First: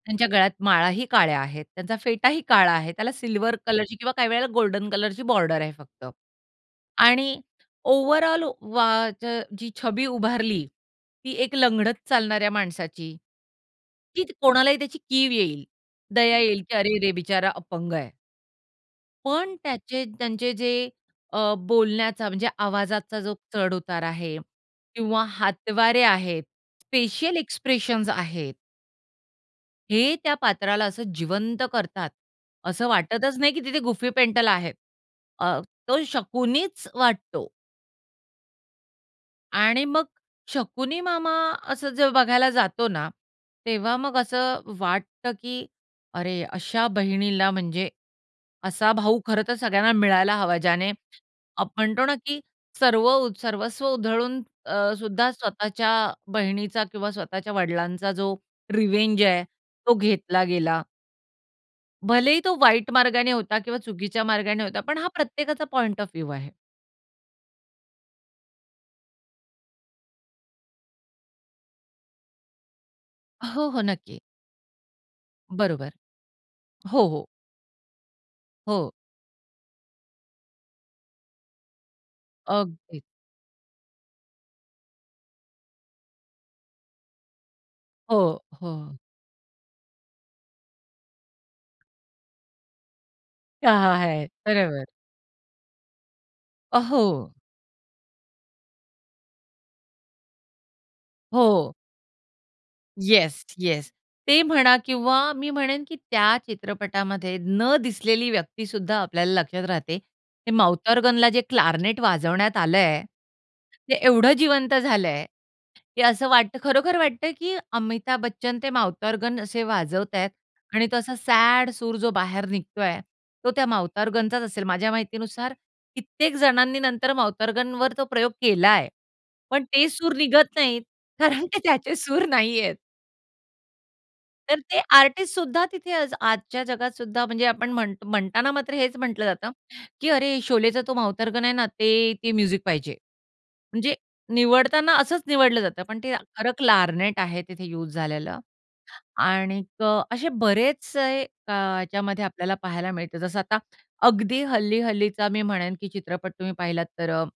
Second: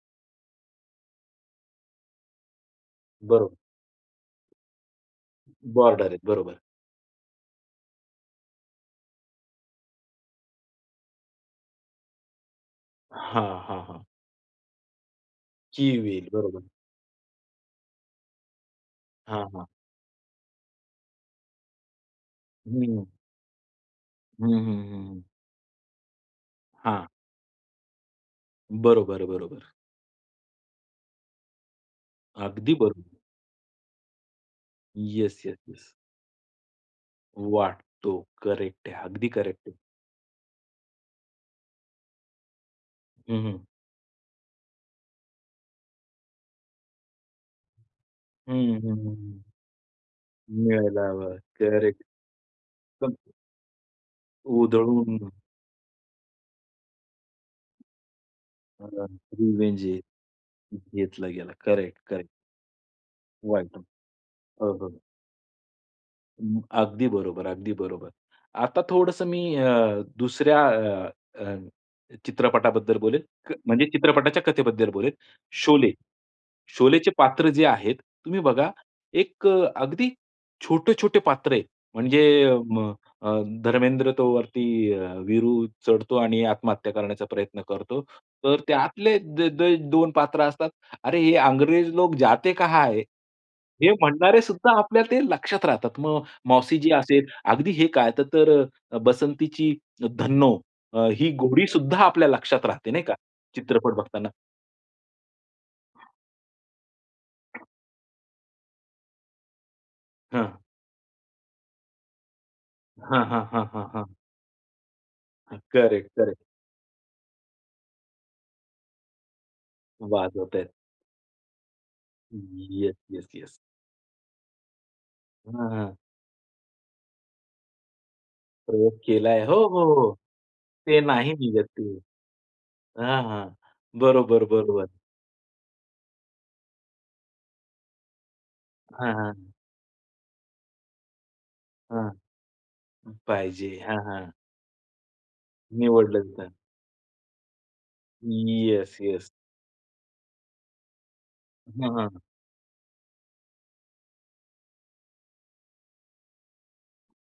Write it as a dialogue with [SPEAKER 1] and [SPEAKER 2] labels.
[SPEAKER 1] त्यांच्या गळ्यात माळाही काळ्या आहेत, त्यांचा फेटा ही काळा आहे त्याला सिल्वर
[SPEAKER 2] बरोबर.
[SPEAKER 1] कलरची किंवा काही वेळेला गोल्डन कलरची बॉर्डर आहे फक्त
[SPEAKER 2] बॉर्डर आहे बरोबर.
[SPEAKER 1] आणि ओव्हरऑल वा च जी छबी उभारली ती एक लंगडत चालणाऱ्या माणसाची,
[SPEAKER 2] हां, हां, हां.
[SPEAKER 1] की कोणालाही त्याची कीव येईल.
[SPEAKER 2] कीव येईल.
[SPEAKER 1] दया
[SPEAKER 2] बरोबर.
[SPEAKER 1] येईल, की अरेरे! बिचारा अपंग आहे.
[SPEAKER 2] हां,
[SPEAKER 1] पण
[SPEAKER 2] हां.
[SPEAKER 1] त्याचे त्यांचे जे अ, बोलण्याचा म्हणजे
[SPEAKER 2] हं.
[SPEAKER 1] आवाजाचा जो चढ-उतार आहे
[SPEAKER 2] हं, हं, हं, हं.
[SPEAKER 1] किंवा हातवारे आहेत.
[SPEAKER 2] हां.
[SPEAKER 1] फेशियल एक्सप्रेशन्स आहेत.
[SPEAKER 2] बरोबर, बरोबर.
[SPEAKER 1] हे त्या पात्राला असं जिवंत करतात.
[SPEAKER 2] अगदी
[SPEAKER 1] असं
[SPEAKER 2] बर
[SPEAKER 1] वाटतच नाही, की तिथे गुफी पेंटल आहे.
[SPEAKER 2] Yes, yes,
[SPEAKER 1] uh,
[SPEAKER 2] yes.
[SPEAKER 1] तो शकुनीच वाटतो.
[SPEAKER 2] वाटतो करेक्ट आहे. अगदी करेक्ट आहे.
[SPEAKER 1] आणि मग शकुनी मामा असं जेव्हा बघायला जातो ना,
[SPEAKER 2] हं, हं.
[SPEAKER 1] तेव्हा मग असं वाटतं, की अरे! अशा बहिणीला म्हणजे
[SPEAKER 2] हं,
[SPEAKER 1] असा
[SPEAKER 2] हं,
[SPEAKER 1] भाऊ
[SPEAKER 2] हं.
[SPEAKER 1] खरं तर सगळ्यांना मिळायला हवा ज्याने
[SPEAKER 2] मिळायला हवं
[SPEAKER 1] आपण
[SPEAKER 2] करेक्ट.
[SPEAKER 1] म्हणतो ना, की
[SPEAKER 2] पण
[SPEAKER 1] सर्व सर्वस्व उधळून अ,
[SPEAKER 2] उधळून.
[SPEAKER 1] सुद्धा स्वतःच्या बहिणीचा किंवा स्वतःच्या वडिलांचा जो
[SPEAKER 2] [unintelligible]
[SPEAKER 1] रिवेंज आहे
[SPEAKER 2] रिव्हेंज
[SPEAKER 1] तो
[SPEAKER 2] आहे.
[SPEAKER 1] घेतला गेला.
[SPEAKER 2] घेतला गेला. Correct, correct.
[SPEAKER 1] भलेही तो वाईट मार्गाने होता
[SPEAKER 2] वाईट.
[SPEAKER 1] किंवा चुकीच्या मार्गाने
[SPEAKER 2] हो,
[SPEAKER 1] होता,
[SPEAKER 2] हो.
[SPEAKER 1] पण हा प्रत्येकाचा पॉइंट ऑफ व्ह्यू
[SPEAKER 2] अ,
[SPEAKER 1] आहे.
[SPEAKER 2] अगदी बरोबर, अगदी बरोबर. आता थोडंसं मी अ, दुसऱ्या अ, अ, चित्रपटाबद्दल बोलेल. क
[SPEAKER 1] हो, हो.
[SPEAKER 2] म्हणजे
[SPEAKER 1] नक्की.
[SPEAKER 2] चित्रपटाच्या कथेबद्दल बोलेल. शोले,
[SPEAKER 1] बरोबर. हो,
[SPEAKER 2] शोलेचे
[SPEAKER 1] हो.
[SPEAKER 2] पात्र जे आहेत, तुम्ही बघा
[SPEAKER 1] हो.
[SPEAKER 2] एक अ, अगदी छोटे-छोटे पात्र आहेत. म्हणजे
[SPEAKER 1] अगदी.
[SPEAKER 2] अ, धर्मेंद्र तो वरती अ, वीरू चढतो आणि आत्महत्या करण्याचा प्रयत्न करतो.
[SPEAKER 1] हो,
[SPEAKER 2] तर
[SPEAKER 1] हो.
[SPEAKER 2] त्यातले दे दे दोन पात्र असतात. अरे हे अंग्रेज लोग जाते कहा है? हे
[SPEAKER 1] कहा है!
[SPEAKER 2] म्हणणारे सुद्धा
[SPEAKER 1] बरोबर.
[SPEAKER 2] आपल्या ते लक्षात राहतात. मग
[SPEAKER 1] अ,
[SPEAKER 2] मौसीजी असेल
[SPEAKER 1] हो.
[SPEAKER 2] अगदी हे काय त तर अ, बसंतीची धन्नो ही घोडी
[SPEAKER 1] हो.
[SPEAKER 2] सुद्धा आपल्या लक्षात राहते, नाही का
[SPEAKER 1] येस, येस.
[SPEAKER 2] चित्रपट बघताना.
[SPEAKER 1] ते म्हणा किंवा मी म्हणेन, की त्या चित्रपटामध्ये न दिसलेली व्यक्ती सुद्धा आपल्याला लक्षात राहते. हे
[SPEAKER 2] हां.
[SPEAKER 1] माउथ ऑर्गनला जे क्लार्नेट वाजवण्यात आलंय.
[SPEAKER 2] हां, हां, हां, हां,
[SPEAKER 1] ते
[SPEAKER 2] हां.
[SPEAKER 1] एवढं जिवंत झालंय, की
[SPEAKER 2] करेक्ट,
[SPEAKER 1] असं
[SPEAKER 2] करेक्ट.
[SPEAKER 1] वाटतं, खरोखर वाटतं, की अमिताभ बच्चन ते माउथॉर्गन असे वाजवतायेत
[SPEAKER 2] वाजवत आहेत.
[SPEAKER 1] आणि तो असा सॅड सूर जो बाहेर
[SPEAKER 2] हं, येस,
[SPEAKER 1] निघतोय.
[SPEAKER 2] येस,
[SPEAKER 1] तो
[SPEAKER 2] येस.
[SPEAKER 1] त्या माउथॉर्गनचाच असेल माझ्या माहितीनुसार
[SPEAKER 2] हां, हां.
[SPEAKER 1] कित्येक जणांनी नंतर माउथॉर्गनवर तो प्रयोग केलाय,
[SPEAKER 2] प्रयोग केलाय. हो,
[SPEAKER 1] पण
[SPEAKER 2] हो,
[SPEAKER 1] ते सूर
[SPEAKER 2] हो.
[SPEAKER 1] निघत नाहीत.
[SPEAKER 2] ते नाही
[SPEAKER 1] कारण की
[SPEAKER 2] निघत ते.
[SPEAKER 1] त्याचे सूर नाहीयेत.
[SPEAKER 2] हां, हां. बरोबर,
[SPEAKER 1] तर ते
[SPEAKER 2] बरोबर.
[SPEAKER 1] आर्टिस्ट सुद्धा तिथे आज आजच्या जगात सुद्धा म्हणजे आपण म्हणत म्हणताना मात्र हेच
[SPEAKER 2] हां,
[SPEAKER 1] म्हटलं
[SPEAKER 2] हां.
[SPEAKER 1] जातं, की "अरे शोलेचा तो माउथॉर्गन आहे ना,
[SPEAKER 2] हां.
[SPEAKER 1] ते ते म्युझिक पाहिजे."
[SPEAKER 2] पाहिजे
[SPEAKER 1] म्हणजे
[SPEAKER 2] हां, हां.
[SPEAKER 1] निवडताना असंच निवडलं जातं, पण ते
[SPEAKER 2] निवडलं तिथं.
[SPEAKER 1] खरं क्लार्नेट आहे तिथे यूज झालेलं.
[SPEAKER 2] Yes, yes.
[SPEAKER 1] आणिक असे बरेचसे अ,
[SPEAKER 2] हं, हं, हं.
[SPEAKER 1] याच्यामध्ये आपल्याला पाहायला मिळते जसं आता अगदी हल्ली-हल्लीचा मी म्हणेन, की चित्रपट तुम्ही पाहिलात तर अ